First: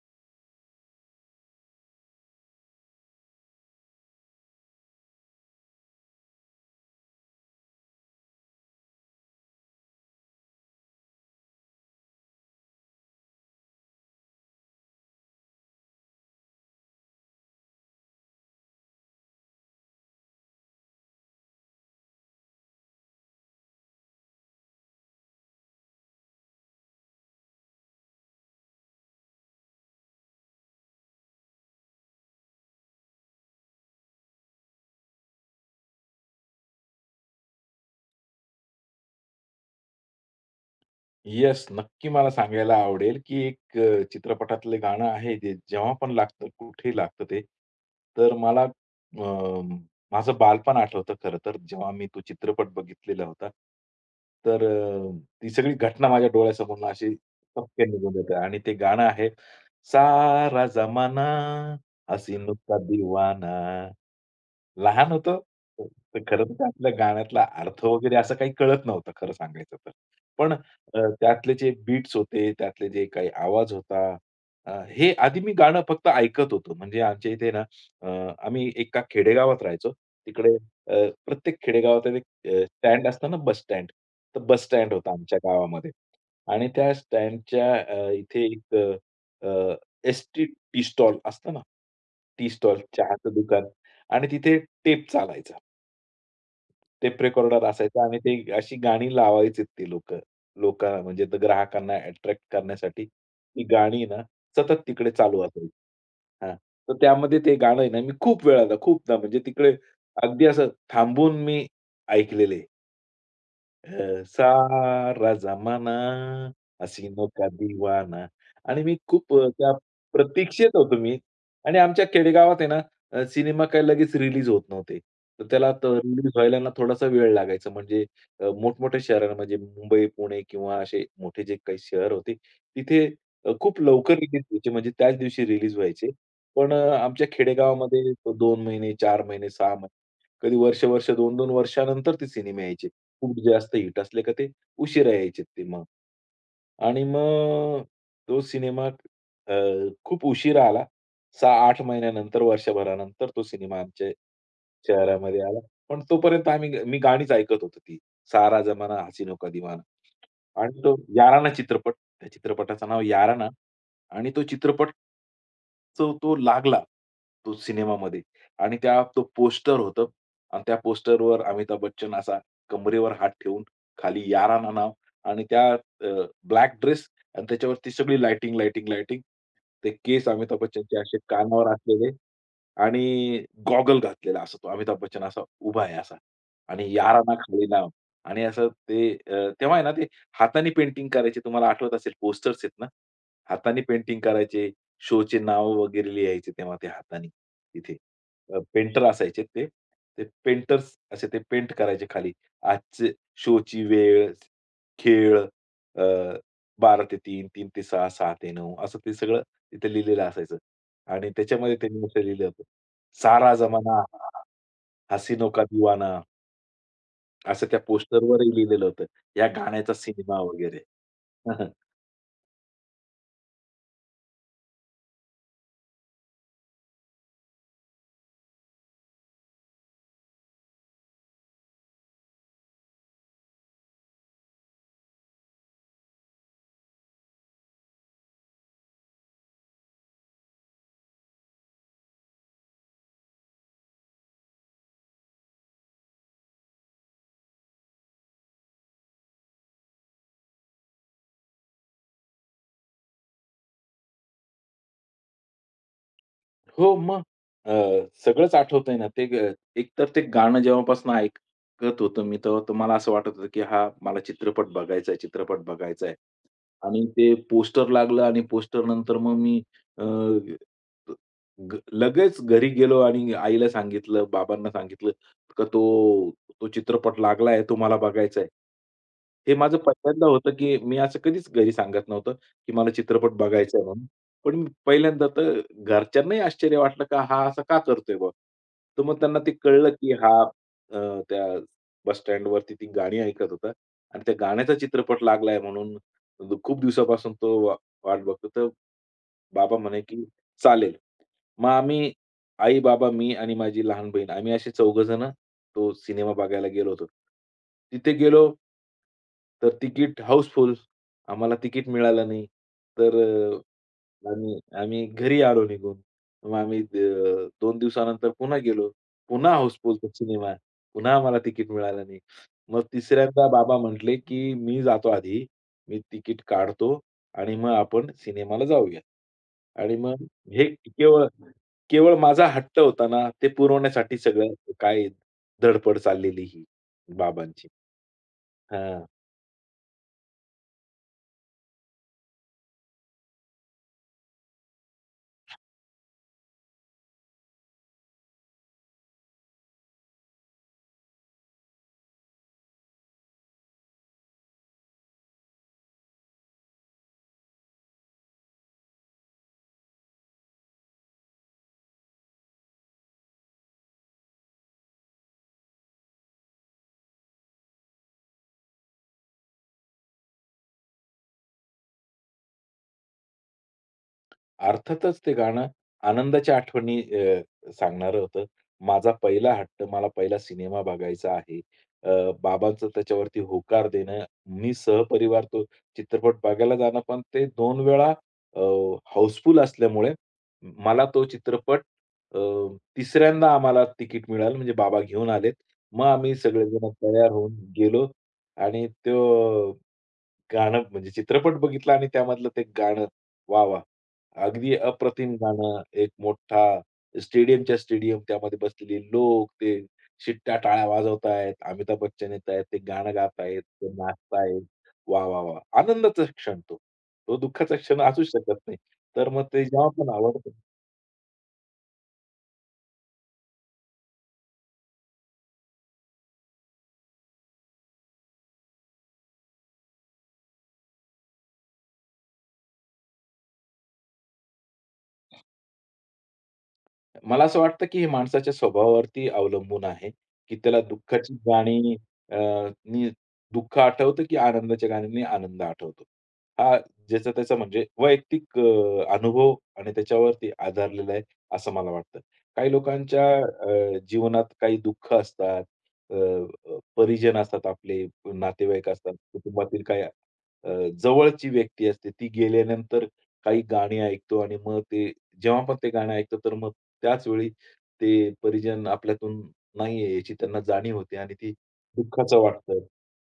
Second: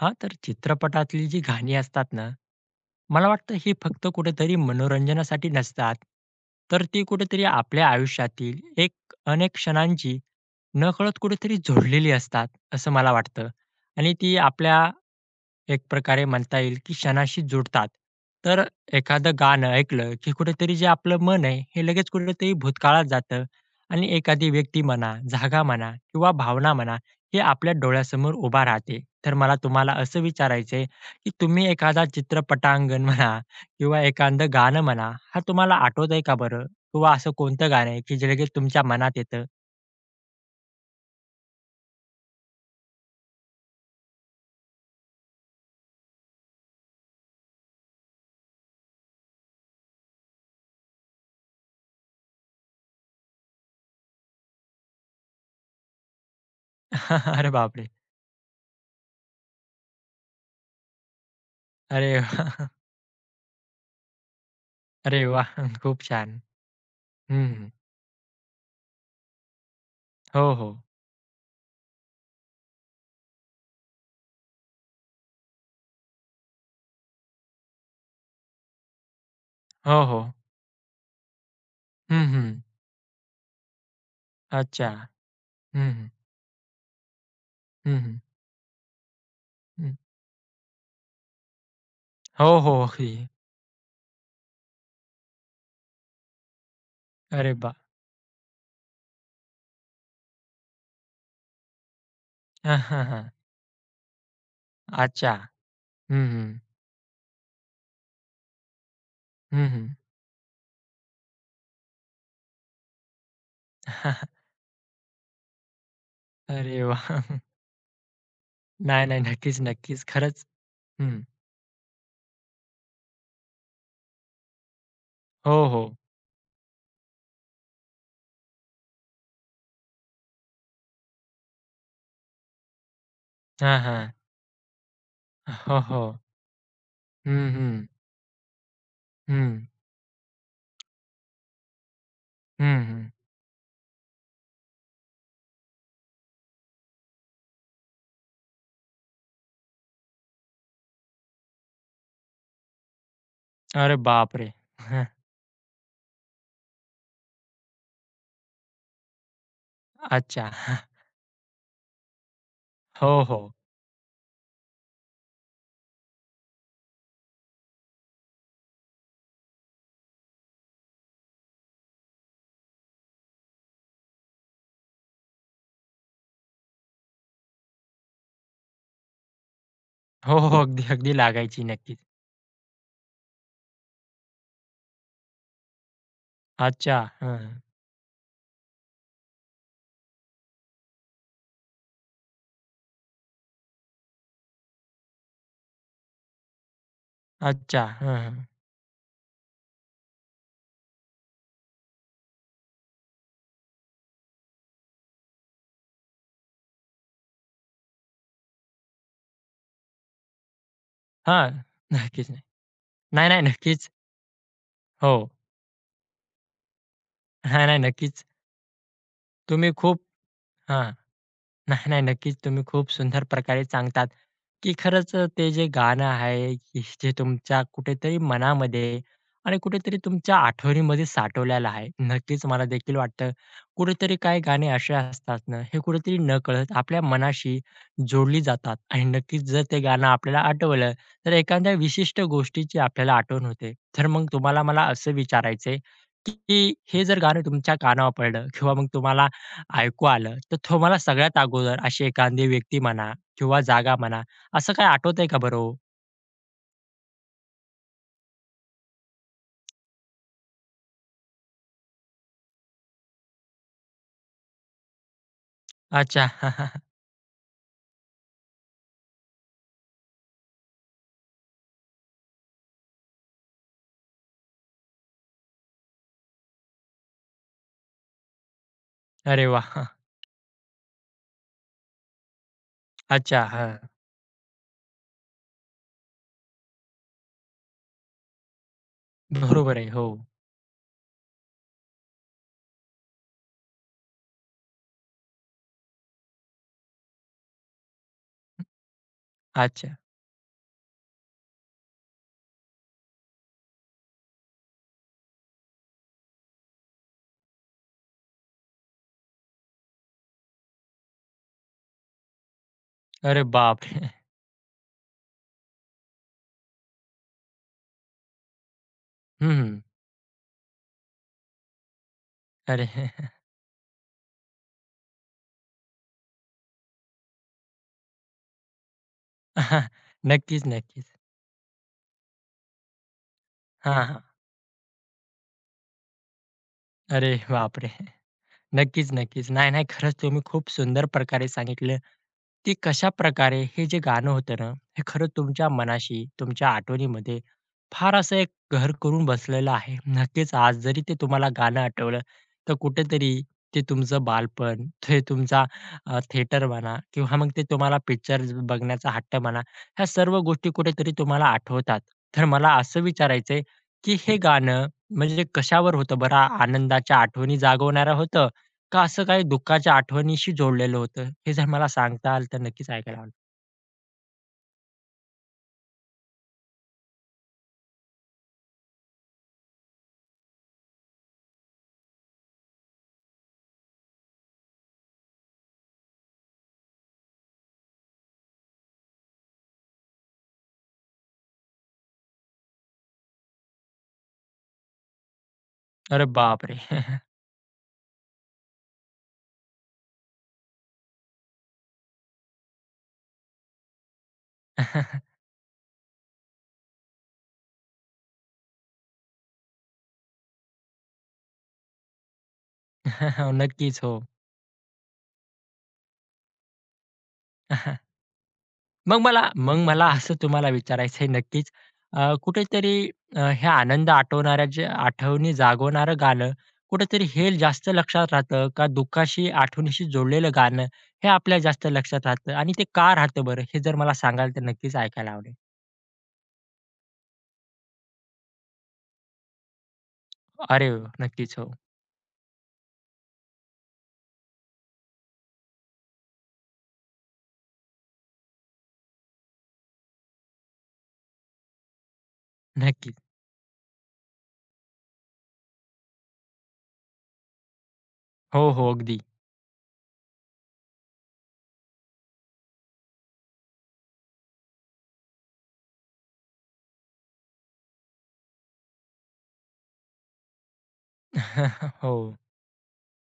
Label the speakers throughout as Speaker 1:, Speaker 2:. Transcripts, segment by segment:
Speaker 1: हा तर चित्रपटातली जी गाणी असतात ना, मला वाटतं ही फक्त कुठेतरी मनोरंजनासाठी नसतात, तर ती कुठेतरी आपल्या आयुष्यातील एक अनेक क्षणांची नकळत कुठेतरी जोडलेली असतात, असं मला वाटतं. आणि ती आपल्या एक प्रकारे म्हणता येईल, की क्षणाशी जुडतात. तर एखादं गाणं ऐकलं, की कुठेतरी जे आपलं मन आहे, हे लगेच कुठेतरी भूतकाळात जातं आणि एखादी व्यक्ती म्हणा, जागा म्हणा किंवा भावना म्हणा, हे आपल्या डोळ्यासमोर उभा राहते. तर मला तुम्हाला असं विचारायचं की तुम्ही एखादा चित्रपटांगण म्हणा किंवा एखादं गाणं म्हणा, हा तुम्हाला आठवतंय का बरं? किंवा असं कोणतं गाणं आहे, की जे लगेच तुमच्या मनात येतं?
Speaker 2: येस, नक्की मला सांगायला आवडेल, की एक चित्रपटातलं गाणं आहे ते जेव्हा पण लागतं, कुठेही लागतं ते. तर मला माझं बालपण आठवतं खरं तर, जेव्हा मी तो चित्रपट बघितलेला होता. तर अ, ती सगळी घटना माझ्या डोळ्यासमोरून अशी
Speaker 1: अरे बापरे!
Speaker 2: पटकन निघून जाते आणि ते गाणं आहे, सारा जमाना
Speaker 1: अरे
Speaker 2: हसीनो
Speaker 1: वाह!
Speaker 2: का दिवाना. लहान
Speaker 1: अरे
Speaker 2: होतो.
Speaker 1: वाह! खूप
Speaker 2: तर
Speaker 1: छान.
Speaker 2: खरं तर त्यातल्या गाण्यातला
Speaker 1: हं,
Speaker 2: अर्थ वगैरे असं काही कळत नव्हतं खरं सांगायचं तर. पण
Speaker 1: हो, हो.
Speaker 2: अ, त्यातले जे बीट्स होते, त्यातले जे काही आवाज होता हे आधी मी गाणं फक्त ऐकत होतो. म्हणजे आमच्या इथे ना अ, आम्ही एका खेडेगावात राहायचो.
Speaker 1: हो, हो.
Speaker 2: तिकडे अ, प्रत्येक खेडेगावात एक
Speaker 1: हं, हं.
Speaker 2: स्टँड असतं ना बस स्टँड. तर बस
Speaker 1: अच्छा.
Speaker 2: स्टँड होता आमच्या गावामध्ये
Speaker 1: हं, हं.
Speaker 2: आणि त्या स्टँडच्या
Speaker 1: हं,
Speaker 2: अ,
Speaker 1: हं.
Speaker 2: इथे एक
Speaker 1: हं.
Speaker 2: एस-टी टी टी स्टॉल असतं ना, टी
Speaker 1: हो, हो.
Speaker 2: स्टॉल
Speaker 1: अगदी.
Speaker 2: चहाचं दुकान आणि तिथे टेप चालायचा. टेप
Speaker 1: अरे
Speaker 2: रेकॉर्डर
Speaker 1: वाह!
Speaker 2: असायचा आणि ते अशी गाणी लावायचेत ते लोकं. लोकां म्हणजे ते ग्राहकांना अट्रॅक्ट
Speaker 1: हां,
Speaker 2: करण्यासाठी
Speaker 1: हां. हां.
Speaker 2: ती गाणी ना सतत तिकडे
Speaker 1: अच्छा.
Speaker 2: चालू असायची.
Speaker 1: हं,
Speaker 2: हां.
Speaker 1: हं.
Speaker 2: तर त्यामध्ये ते गाणं आहे ना, मी खूप वेळाला खूपदा म्हणजे
Speaker 1: हं,
Speaker 2: तिकडे
Speaker 1: हं.
Speaker 2: अगदी असं थांबून मी ऐकलेलं सारा जमाना
Speaker 1: अरे वाह!
Speaker 2: हसीनो का दिवाना आणि मी
Speaker 1: नाही, नाही.
Speaker 2: खूप
Speaker 1: नक्कीच,
Speaker 2: त्या
Speaker 1: नक्कीच. खरंच.
Speaker 2: प्रतीक्षेत होतो.
Speaker 1: हं.
Speaker 2: आणि आमच्या खेडेगावात आहे ना, सिनेमा काही लगेच रिलीज होत नव्हते. तर
Speaker 1: हो,
Speaker 2: त्याला
Speaker 1: हो.
Speaker 2: रिलीज व्हायला ना थोडासा वेळ लागायचा. म्हणजे मोठमोठ्या शहरांना म्हणजे मुंबई, पुणे किंवा असे मोठे जे काही शहर होते, तिथे
Speaker 1: हां,
Speaker 2: खूप
Speaker 1: हां.
Speaker 2: लवकर रिलीज व्हायचे म्हणजे त्याच दिवशी रिलीज
Speaker 1: हो,
Speaker 2: व्हायचे.
Speaker 1: हो.
Speaker 2: पण आमच्या
Speaker 1: हं, हं.
Speaker 2: खेडेगावामध्ये 2 महिने, 4 महिने,
Speaker 1: हं.
Speaker 2: 6 महिने, कधी वर्ष-वर्ष, 2-2 वर्षानंतर ते सिनेमे
Speaker 1: हं,
Speaker 2: यायचे.
Speaker 1: हं.
Speaker 2: खूप जास्त हिट असले का ते उशिरा यायचे ते मग. आणि मग तो सिनेमा अ, खूप उशिरा आला. 6-8 महिन्यानंतर, वर्षभरानंतर तो सिनेमा
Speaker 1: अरे
Speaker 2: आमच्या
Speaker 1: बापरे!
Speaker 2: शहरामध्ये आला. पण तोपर्यंत मी गाणीच ऐकत होतो ती. सारा जमाना हसीनो का दिवाना.
Speaker 1: अच्छा.
Speaker 2: आणि तो याराना चित्रपट, त्या चित्रपटाचं नाव
Speaker 1: हो,
Speaker 2: याराना
Speaker 1: हो.
Speaker 2: आणि तो चित्रपट तो तो लागला, तो सिनेमामध्ये आणि त्या तो पोस्टर होतं आणि त्या पोस्टरवर अमिताभ बच्चन असा कंबरेवर हात ठेवून खाली यारा ना नाव आणि त्या ब्लॅक ड्रेस आणि त्याच्यावरती सगळी लाइटिंग, लाइटिंग, लाइटिंग. ते केस
Speaker 1: हो, हो.
Speaker 2: अमिताभ
Speaker 1: अगदी,
Speaker 2: बच्चनचे
Speaker 1: अगदी
Speaker 2: असे
Speaker 1: लागायची.
Speaker 2: कानावर
Speaker 1: नक्कीच.
Speaker 2: असलेले आणि गॉगल घातलेला असा तो अमिताभ बच्चन असा उभा आहे असा आणि
Speaker 1: अच्छा.
Speaker 2: यारा ना
Speaker 1: हं, हं.
Speaker 2: खाली नाव आणि असं ते तेव्हा आहे ना ते हाताने पेंटिंग करायचे तुम्हाला आठवत असेल पोस्टर्स आहेत ना, हाताने पेंटिंग करायचे. शोचे नाव वगैरे लिहायचे तेव्हा ते हाताने
Speaker 1: अच्छा.
Speaker 2: तिथे.
Speaker 1: हं, हं.
Speaker 2: पेंटर असायचे ते. ते पेंटर्स असे ते पेंट करायचे खाली. आजचे शोची वेळ, खेळ अ, 12:00 ते 3:00, 3:00 ते 6:00, 6:00 ते 9:00 असं ते सगळं तिथे लिहिलेलं असायचं. आणि
Speaker 1: हां.
Speaker 2: त्याच्यामध्ये त्यांनी असं
Speaker 1: नक्कीच.
Speaker 2: लिहिलं होतं,
Speaker 1: नाही, नाही.
Speaker 2: "सारा
Speaker 1: नक्कीच.
Speaker 2: जमाना
Speaker 1: हो.
Speaker 2: हसीनो का दिवाना" असं
Speaker 1: नाही,
Speaker 2: त्या
Speaker 1: नाही. नक्कीच.
Speaker 2: पोस्टरवरही लिहिलेलं होतं. या
Speaker 1: तुम्ही
Speaker 2: गाण्याचा
Speaker 1: खूप
Speaker 2: सिनेमा वगैरे.
Speaker 1: हां.
Speaker 2: हं, हं.
Speaker 1: नाही, नाही. नक्कीच तुम्ही खूप सुंदर प्रकारे सांगतात, की खरंच ते जे गाणं आहे, की जे तुमच्या कुठेतरी मनामध्ये आणि कुठेतरी तुमच्या आठवणीमध्ये साठवलेलं आहे. नक्कीच मला देखील वाटतं, कुठेतरी काही गाणी असे असतात ना, हे कुठेतरी नकळत आपल्या मनाशी जोडली जातात आणि नक्कीच जर ते गाणं आपल्याला आठवलं, तर एखाद्या विशिष्ट गोष्टीची आपल्याला आठवण होते. तर मग तुम्हाला मला असं विचारायचंय, की हे जर गाणं तुमच्या कानावर पडलं किंवा मग तुम्हाला ऐकू आलं, तर तुम्हाला सगळ्यात अगोदर अशी एखादी व्यक्ती म्हणा किंवा जागा म्हणा, असं काही आठवतंय का बरं हो?
Speaker 2: हो, मग अ, सगळंच आठवतंय ना ते. एकतर ते गाणं जेव्हापासून ऐकत होतो मी, तेव्हा तर मला असं वाटत होतं, की हा मला चित्रपट बघायचा आहे, चित्रपट बघायचा
Speaker 1: अच्छा.
Speaker 2: आणि ते पोस्टर लागलं आणि पोस्टरनंतर मग मी अ, ग लगेच घरी गेलो आणि आईला सांगितलं, बाबांना सांगितलं, का "तो चित्रपट लागलाय, तो मला बघायचा आहे."
Speaker 1: अरे
Speaker 2: हे माझं
Speaker 1: वाह!
Speaker 2: पहिल्यांदा होतं, की मी असं कधीच घरी सांगत नव्हतं, की मला चित्रपट
Speaker 1: अच्छा.
Speaker 2: बघायचा आहे
Speaker 1: हां.
Speaker 2: म्हणून. पण मी पहिल्यांदा तर घरच्यांनाही आश्चर्य वाटलं, का हा असं का करतोय बुवा? तर मग त्यांना ते
Speaker 1: बरोबर आहे.
Speaker 2: कळलं,
Speaker 1: हो.
Speaker 2: की हा अ, त्या बस स्टँडवरती ती गाणी ऐकत होता आणि त्या गाण्याचा चित्रपट लागलाय म्हणून म्हणजे खूप दिवसापासून तो वाट बघतो. तर बाबा
Speaker 1: अच्छा.
Speaker 2: म्हणे, की "चालेल." मग आम्ही आई, बाबा, मी आणि माझी लहान बहीण आम्ही असे चौघजणं तो सिनेमा बघायला गेलो होतो. तिथे गेलो तर तिकीट हाऊसफुल. आम्हाला तिकीट मिळालं नाही. तर
Speaker 1: अरे बापरे!
Speaker 2: अ, आम्ही आम्ही घरी आलो निघून. मग आम्ही 2 दिवसानंतर पुन्हा गेलो.
Speaker 1: हं,
Speaker 2: पुन्हा
Speaker 1: हं.
Speaker 2: हाऊसफुल तो सिनेमा. पुन्हा आम्हाला तिकीट मिळालं नाही. मग
Speaker 1: अरे
Speaker 2: तिसऱ्यांदा बाबा म्हटले, की "मी जातो आधी. मी तिकीट काढतो आणि मग आपण सिनेमाला जाऊया." आणि मग हे
Speaker 1: नक्कीच, नक्कीच.
Speaker 2: केवळ केवळ माझा हट्ट होता ना, ते
Speaker 1: हां,
Speaker 2: पुरवण्यासाठी
Speaker 1: हां.
Speaker 2: सगळं काय धडपड चाललेली ही
Speaker 1: अरे
Speaker 2: बाबांची.
Speaker 1: बापरे!
Speaker 2: हां.
Speaker 1: नक्कीच, नक्कीच. नाही, नाही. खरंच तुम्ही खूप सुंदर प्रकारे सांगितलं, की कशा प्रकारे हे जे गाणं होतं ना, हे खरंच तुमच्या मनाशी, तुमच्या आठवणीमध्ये फार असं एक घर करून बसलेलं आहे. नक्कीच आज जरी ते तुम्हाला गाणं आठवलं, तर कुठेतरी ते तुमचं बालपण, ते तुमचा थिएटर म्हणा किंवा मग ते तुम्हाला पिक्चर बघण्याचा हट्ट म्हणा, ह्या सर्व गोष्टी कुठेतरी तुम्हाला आठवतात. तर मला असं विचारायचंय, की हे गाणं म्हणजे कशावर होतं बरं? आनंदाच्या आठवणी जागवणारं होतं का असं काही दुःखाच्या आठवणीशी जोडलेलं होतं? हे जर मला सांगता आलं तर नक्कीच ऐकायला आवडेल.
Speaker 2: अर्थातच ते गाणं आनंदाच्या आठवणी सांगणारं होतं. माझा पहिला हट्ट, मला पहिला सिनेमा बघायचा आहे. बाबांचं त्याच्यावरती होकार देणं, मी सहपरिवार तो चित्रपट बघायला जाणं, पण ते 2 वेळा अ, हाऊसफुल असल्यामुळे मला तो चित्रपट अ, तिसऱ्यांदा आम्हाला तिकीट मिळालं म्हणजे बाबा घेऊन आलेत. मग
Speaker 1: अरे
Speaker 2: आम्ही
Speaker 1: बापरे!
Speaker 2: सगळेजण तयार होऊन गेलो आणि तो गाणं म्हणजे चित्रपट बघितला आणि त्यामधलं ते गाणं. वाह! वाह! अगदी अप्रतिम गाणं. एक मोठा स्टेडियमच्या स्टेडियम त्यामध्ये बसलेले लोक, ते शिट्ट्या, टाळ्या वाजवतायत. अमिताभ बच्चन येत आहेत, ते गाणं
Speaker 1: हो,
Speaker 2: गातायत, ते
Speaker 1: नक्कीच हो.
Speaker 2: नाचतायत. वाह! वाह! वाह! आनंदाचा क्षण तो. तो दुःखाचा क्षण असूच शकत नाही.
Speaker 1: मग
Speaker 2: तर
Speaker 1: मला
Speaker 2: मग ते
Speaker 1: मग
Speaker 2: जेव्हा
Speaker 1: मला
Speaker 2: पण
Speaker 1: असं
Speaker 2: आवडतं
Speaker 1: तुम्हाला विचारायचंय नक्कीच कुठेतरी हे आनंद आठवणाऱ्या जे आठवणी जागवणारं गाणं कुठेतरी हे जास्त लक्षात राहतं का दुःखाशी आठवणीशी जोडलेलं गाणं हे आपल्या जास्त लक्षात राहतं आणि ते का राहतं बरं? हे जर मला सांगाल तर नक्कीच ऐकायला आवडेल.
Speaker 2: मला असं वाटतं, की हे माणसाच्या स्वभावावरती अवलंबून आहे, की त्याला
Speaker 1: अरे वाह!
Speaker 2: दुःखाची
Speaker 1: नक्कीच हो.
Speaker 2: गाणी अ, नी दुःख आठवतं, की आनंदाच्या गाण्यांनी आनंद आठवतो. हा ज्याचा त्याचा म्हणजे वैयक्तिक अनुभव आणि त्याच्यावरती आधारलेला आहे, असं मला वाटतं. काही
Speaker 1: नक्कीच.
Speaker 2: लोकांच्या जीवनात काही दुःख असतात, अ, अ, परिजन असतात आपले,
Speaker 1: हो,
Speaker 2: नातेवाईक
Speaker 1: हो.
Speaker 2: असतात,
Speaker 1: अगदी.
Speaker 2: कुटुंबातील काही अ, जवळची व्यक्ती असते, ती गेल्यानंतर काही गाणी ऐकतो आणि मग ते जेव्हा पण ते गाणं ऐकतो, तर मग त्याच वेळी ते परिजन आपल्यातून नाहीये याची त्यांना जाणीव होते आणि ती
Speaker 1: हो.
Speaker 2: दुःखाचं वाटतं.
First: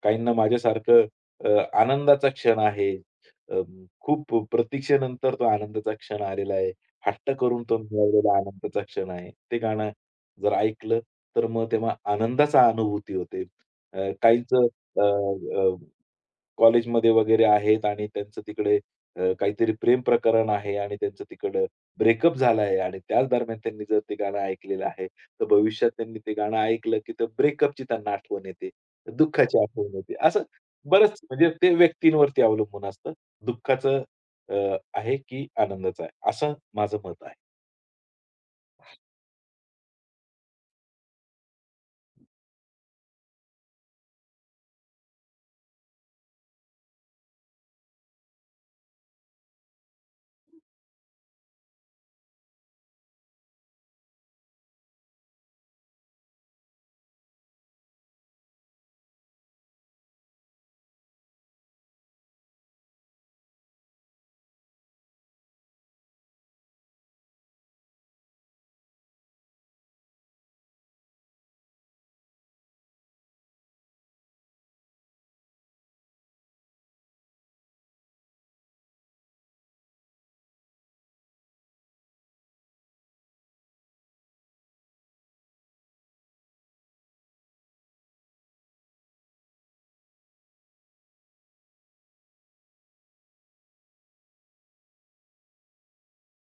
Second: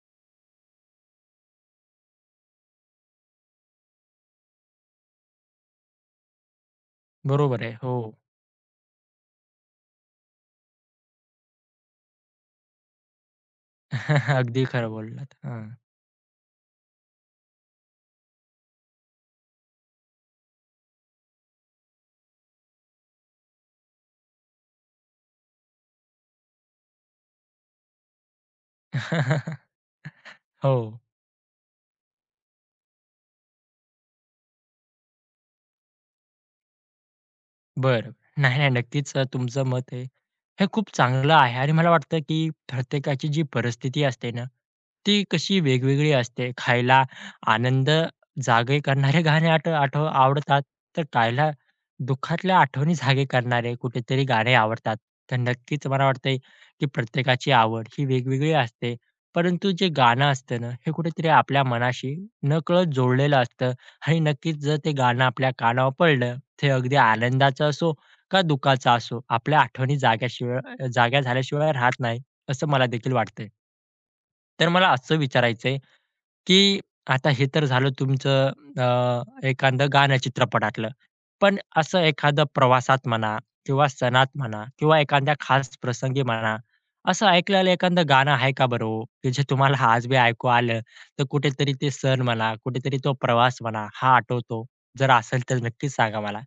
Speaker 2: काहींना माझ्यासारखं अ, आनंदाचा क्षण आहे. अ, खूप प्रतीक्षेनंतर तो आनंदाचा क्षण आलेला आहे. हट्ट करून
Speaker 1: बरोबर आहे.
Speaker 2: तो
Speaker 1: हो.
Speaker 2: मिळवलेला आनंदाचा क्षण आहे. ते गाणं जर ऐकलं, तर मग तेव्हा आनंदाचा अनुभूती होते. अ,
Speaker 1: अगदी खरं बोललात. हां.
Speaker 2: कॉलेजमध्ये वगैरे आहेत आणि त्यांचं तिकडे काहीतरी प्रेम प्रकरण आहे आणि त्यांचं तिकडं ब्रेकअप झाला आहे आणि त्याच दरम्यान त्यांनी जर ते गाणं ऐकलेलं आहे, तर भविष्यात त्यांनी ते गाणं ऐकलं, की तर ब्रेकअपची त्यांना आठवण येते, दुःखाची आठवण येते. असं
Speaker 1: हो.
Speaker 2: बरंच म्हणजे ते व्यक्तींवरती अवलंबून असतं. दुःखाचं अ, आहे की आनंदाचं आहे, असं माझं मत आहे.
Speaker 1: बरं. नाही, नाही. नक्कीच तुमचं मत आहे. हे खूप चांगलं आहे आणि मला वाटतं, की प्रत्येकाची जी परिस्थिती असते ना, ती कशी वेगवेगळी असते. खायला आनंद जागे करणारे गाणे आठ आठ आवडतात, तर कायला दुःखातल्या आठवणी जागे करणारे कुठेतरी गाणे आवडतात. तर नक्कीच मला वाटतंय, की प्रत्येकाची आवड ही वेगवेगळी असते. परंतु जे गाणं असतं ना, हे कुठेतरी आपल्या मनाशी नकळत जोडलेलं असतं आणि नक्कीच जर ते गाणं आपल्या कानावर पडलं ते अगदी आनंदाचा असो का दुःखाचा असो, आपल्या आठवणी जाग्या झाल्याशिवाय राहत नाही, असं मला देखील वाटतंय. तर मला असं विचारायचंय, की आता हे तर झालं तुमचं एखादं गाणं चित्रपटातलं. पण असं एखादं प्रवासात म्हणा किंवा सणात म्हणा किंवा एखाद्या खास प्रसंगी म्हणा, असं ऐकलेलं एखादं गाणं आहे का बरं हो? की जे तुम्हाला आज बी ऐकू आलं, तर कुठेतरी ते सण म्हणा, कुठेतरी तो प्रवास म्हणा, हा आठवतो? जर असेल तर नक्कीच सांगा मला.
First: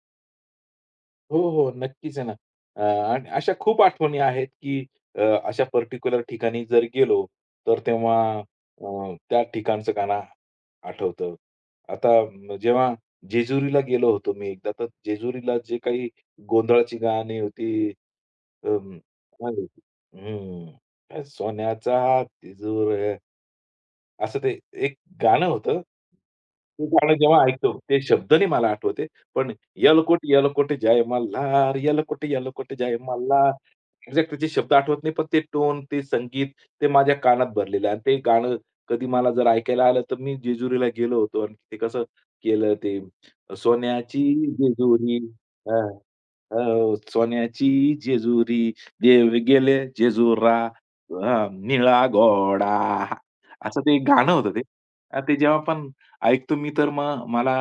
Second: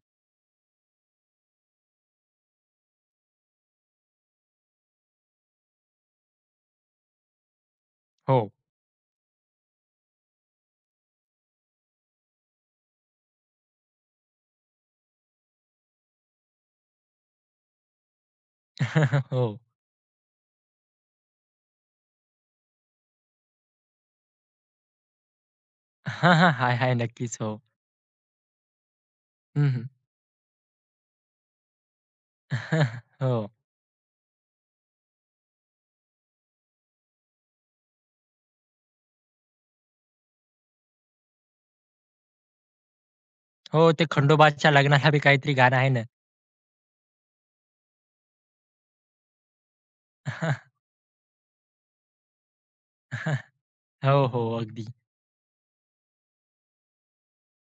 Speaker 2: हो, हो. नक्कीच आहे ना. अ, आणि अशा खूप आठवणी आहेत, की अ, अशा पर्टिक्युलर ठिकाणी जर गेलो, तर तेव्हा
Speaker 1: हो.
Speaker 2: अ, त्या ठिकाणचं गाणं आठवतं. आता जेव्हा जेजुरीला गेलो होतो मी एकदा, तर जेजुरीला जे काही गोंधळाची गाणी होती, अं, काय
Speaker 1: हो.
Speaker 2: होती? हं, सोन्याचा तिजूर असं ते एक गाणं होतं.
Speaker 1: हां, हां. आहे,
Speaker 2: ते
Speaker 1: आहे.
Speaker 2: गाणं
Speaker 1: नक्कीच.
Speaker 2: जेव्हा
Speaker 1: हो.
Speaker 2: ऐकतो, ते शब्द नाही मला आठवत पण
Speaker 1: हं, हं.
Speaker 2: "यलकोट, यलकोट जय मल्हार, यलकोट, यलकोट जय
Speaker 1: हो.
Speaker 2: मल्हार." एक्झॅक्ट त्याचे शब्द आठवत नाही, पण ते टोन, ते संगीत, ते माझ्या कानात भरलेलं आहे. आणि ते गाणं कधी मला जर ऐकायला आलं, तर मी जेजुरीला गेलो होतो आणि ते कसं केलं ते
Speaker 1: हो. ते
Speaker 2: "सोन्याची
Speaker 1: खंडोबाच्या लग्नाला
Speaker 2: जेजुरी
Speaker 1: बी काहीतरी गाणं
Speaker 2: हां,
Speaker 1: आहे ना.
Speaker 2: हो, सोन्याची जेजुरी, देव गेले जेजुरा, हां, निळा घोडा." असं ते
Speaker 1: हो,
Speaker 2: गाणं
Speaker 1: हो.
Speaker 2: होतं ते.
Speaker 1: अगदी.
Speaker 2: आणि ते जेव्हा पण ऐकतो मी, तर मग मला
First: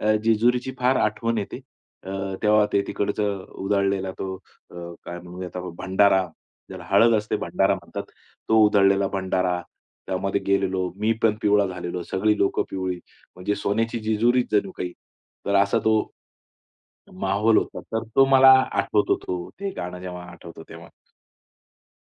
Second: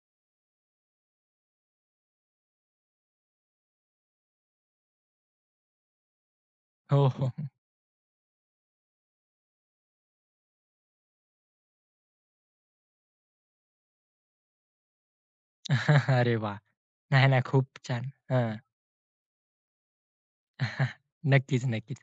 Speaker 2: अ, जेजुरीची फार आठवण येते. अ, तेव्हा ते तिकडचं उधळलेला तो अ, काय म्हणूया आता भंडारा, ज्याला
Speaker 1: हो,
Speaker 2: हळद
Speaker 1: हो.
Speaker 2: असते भंडारा म्हणतात. तो उधळलेला भंडारा, त्यामध्ये गेलेलो. मी पण पिवळा झालेलो, सगळी लोकं पिवळी. म्हणजे सोन्याची जेजुरीच जणू काही. तर असा तो
Speaker 1: अरे वाह! नाही, नाही.
Speaker 2: माहोल
Speaker 1: खूप
Speaker 2: होता. तर
Speaker 1: छान.
Speaker 2: तो मला
Speaker 1: हं.
Speaker 2: आठवतो तो, ते गाणं जेव्हा आठवतं तेव्हा.
Speaker 1: नक्कीच, नक्कीच.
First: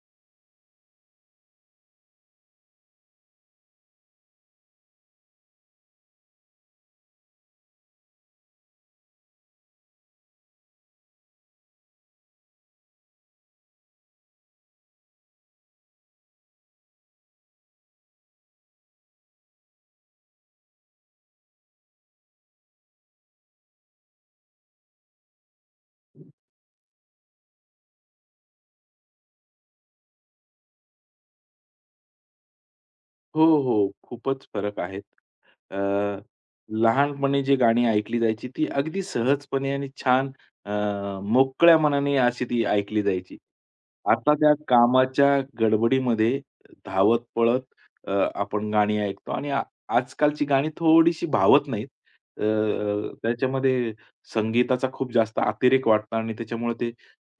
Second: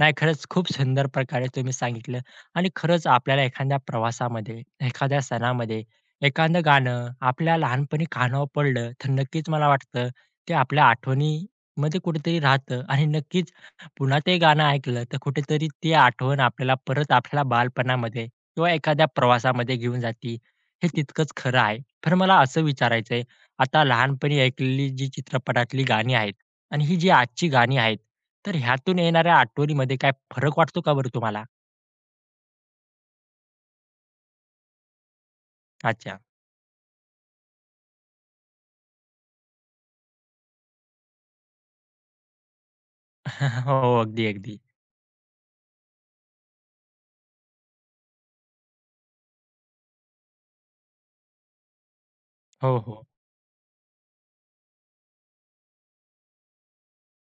Speaker 1: नाही खरंच खूप सुंदर प्रकारे तुम्ही सांगितलं आणि खरंच आपल्याला एखाद्या प्रवासामध्ये, एखाद्या सणामध्ये एखादं गाणं आपल्या लहानपणी कानावर पडलं, तर नक्कीच मला वाटतं ते आपल्या आठवणीमध्ये कुठेतरी राहतं आणि नक्कीच पुन्हा ते गाणं ऐकलं, तर कुठेतरी ती आठवण आपल्याला परत आपल्या बालपणामध्ये किंवा एखाद्या प्रवासामध्ये घेऊन जाते. हे तितकंच खरं आहे. तर मला असं विचारायचंय, आता लहानपणी ऐकलेली जी चित्रपटातली गाणी आहेत आणि ही जी आजची गाणी आहेत, तर ह्यातून येणाऱ्या आठवणीमध्ये काय फरक वाटतो का बरं तुम्हाला?
Speaker 2: हो, हो. खूपच फरक आहेत. अ,
Speaker 1: अच्छा.
Speaker 2: लहानपणी जी गाणी ऐकली जायची ती अगदी सहजपणे आणि छान अ, मोकळ्या मनाने अशी ती ऐकली जायची.
Speaker 1: हो, अगदी,
Speaker 2: आता त्या
Speaker 1: अगदी.
Speaker 2: कामाच्या गडबडीमध्ये धावत-पळत आपण गाणी ऐकतो आणि आजकालची गाणी थोडीशी भावत नाहीत.
Speaker 1: हो, हो.
Speaker 2: अ, त्याच्यामध्ये संगीताचा खूप जास्त अतिरेक वाटतो आणि त्याच्यामुळे ते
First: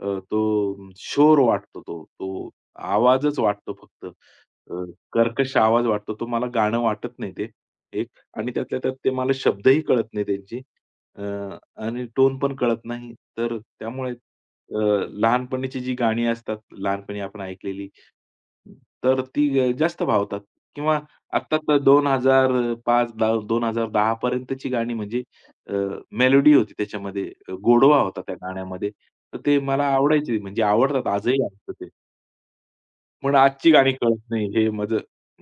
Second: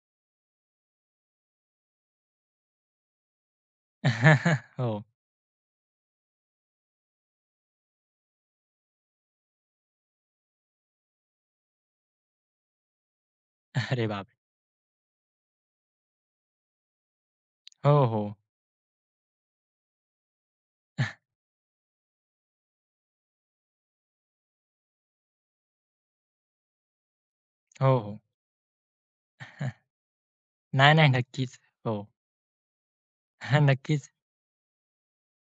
Speaker 2: अ, तो शोर वाटतो तो. तो आवाजच वाटतो फक्त.
Speaker 1: हो.
Speaker 2: कर्कश आवाज वाटतो. तो मला गाणं वाटत नाही ते एक आणि त्यातल्या त्यात ते मला शब्दही कळत नाही त्यांची अ, आणि टोन पण कळत नाही. तर
Speaker 1: अरे
Speaker 2: त्यामुळे
Speaker 1: बापरे!
Speaker 2: अ, लहानपणीची जी गाणी असतात, लहानपणी आपण ऐकलेली,
Speaker 1: हो, हो.
Speaker 2: तर ती जास्त भावतात किंवा आत्ता तर 2005 दा 2010 पर्यंतची गाणी म्हणजे मेलोडी होती त्याच्यामध्ये,
Speaker 1: हो,
Speaker 2: गोडवा
Speaker 1: हो.
Speaker 2: होता त्या गाण्यामध्ये. तर ते मला आवडायचे म्हणजे
Speaker 1: नाही,
Speaker 2: आवडतात
Speaker 1: नाही.
Speaker 2: आजही
Speaker 1: नक्कीच.
Speaker 2: ऐकतो
Speaker 1: हो.
Speaker 2: पण आजची गाणी
Speaker 1: नक्कीच.
Speaker 2: कळत नाही हे माझं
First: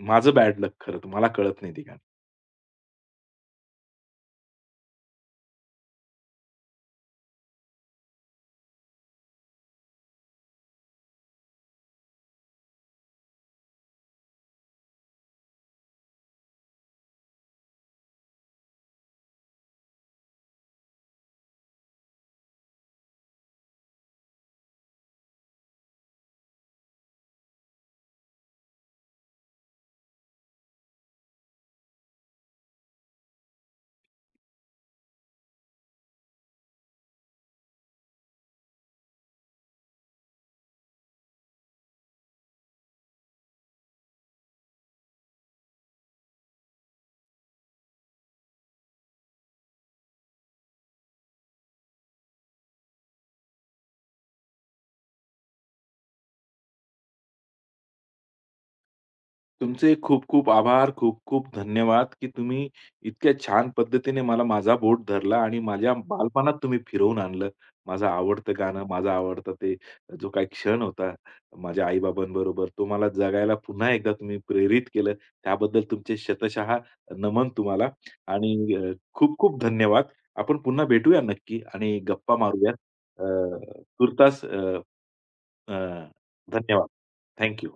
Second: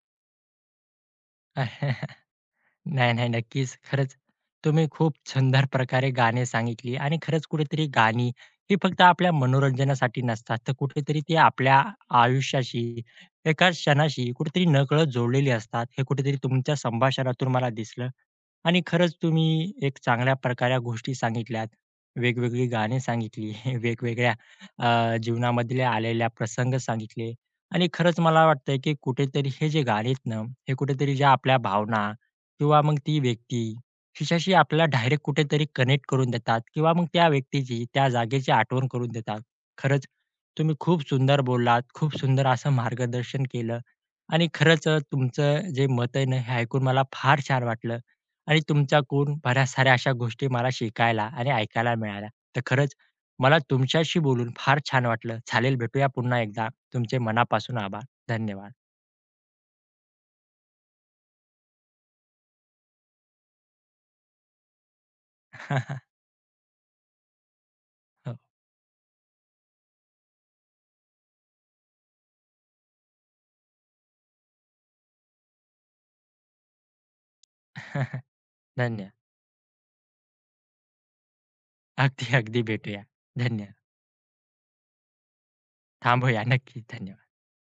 Speaker 2: माझं बॅड लक खरं तर. मला कळत नाही ती गाणी.
Speaker 1: नाही, नाही. नक्कीच. खरंच तुम्ही खूप सुंदर प्रकारे गाणी सांगितली आणि खरंच कुठेतरी गाणी ही फक्त आपल्या मनोरंजनासाठी नसतात, तर कुठेतरी ती आपल्या आयुष्याशी, एका क्षणाशी कुठेतरी नकळत जोडलेली असतात. हे कुठेतरी तुमच्या संभाषणातून मला दिसलं. आणि खरंच तुम्ही एक चांगल्या प्रकारे गोष्टी सांगितल्यात. वेगवेगळी गाणी सांगितली, वेगवेगळ्या जीवनामधले आलेल्या प्रसंग सांगितले आणि खरंच मला वाटतंय, की कुठेतरी हे जे गाणी आहेत ना, हे कुठेतरी ज्या आपल्या भावना किंवा मग ती व्यक्ती हिच्याशी आपल्याला डायरेक्ट कुठेतरी कनेक्ट करून देतात किंवा मग त्या व्यक्तीची, त्या जागेची आठवण करून देतात. खरंच तुम्ही खूप सुंदर बोललात, खूप सुंदर असं मार्गदर्शन केलं आणि खरंच तुमचं जे मत आहे ना, हे ऐकून मला फार छान वाटलं. आणि तुमच्याकडून बऱ्याच साऱ्या अशा गोष्टी मला शिकायला आणि ऐकायला मिळाल्या. तर खरंच मला तुमच्याशी बोलून फार छान वाटलं. चालेल भेटूया पुन्हा एकदा. तुमचे मनापासून आभार. धन्यवाद.
Speaker 2: तुमचे खूप खूप आभार, खूप-खूप धन्यवाद, की तुम्ही इतक्या छान पद्धतीने मला माझा बोट धरला आणि माझ्या बालपणात तुम्ही फिरवून आणलं. माझं
Speaker 1: हो.
Speaker 2: आवडतं गाणं, माझा आवडता ते जो काही क्षण होता माझ्या आई-बाबांबरोबर, तो मला जगायला पुन्हा एकदा तुम्ही प्रेरित केलं. त्याबद्दल तुमचे शतशः नमन तुम्हाला आणि
Speaker 1: धन्यवाद.
Speaker 2: खूप खूप धन्यवाद. आपण पुन्हा भेटूया नक्की आणि
Speaker 1: अगदी,
Speaker 2: गप्पा
Speaker 1: अगदी
Speaker 2: मारूयात.
Speaker 1: भेटूया. धन्यवाद.
Speaker 2: अ, तूर्तास अ अ,
Speaker 1: थांबूया. नक्की.
Speaker 2: धन्यवाद.
Speaker 1: धन्यवाद.
Speaker 2: Thank you.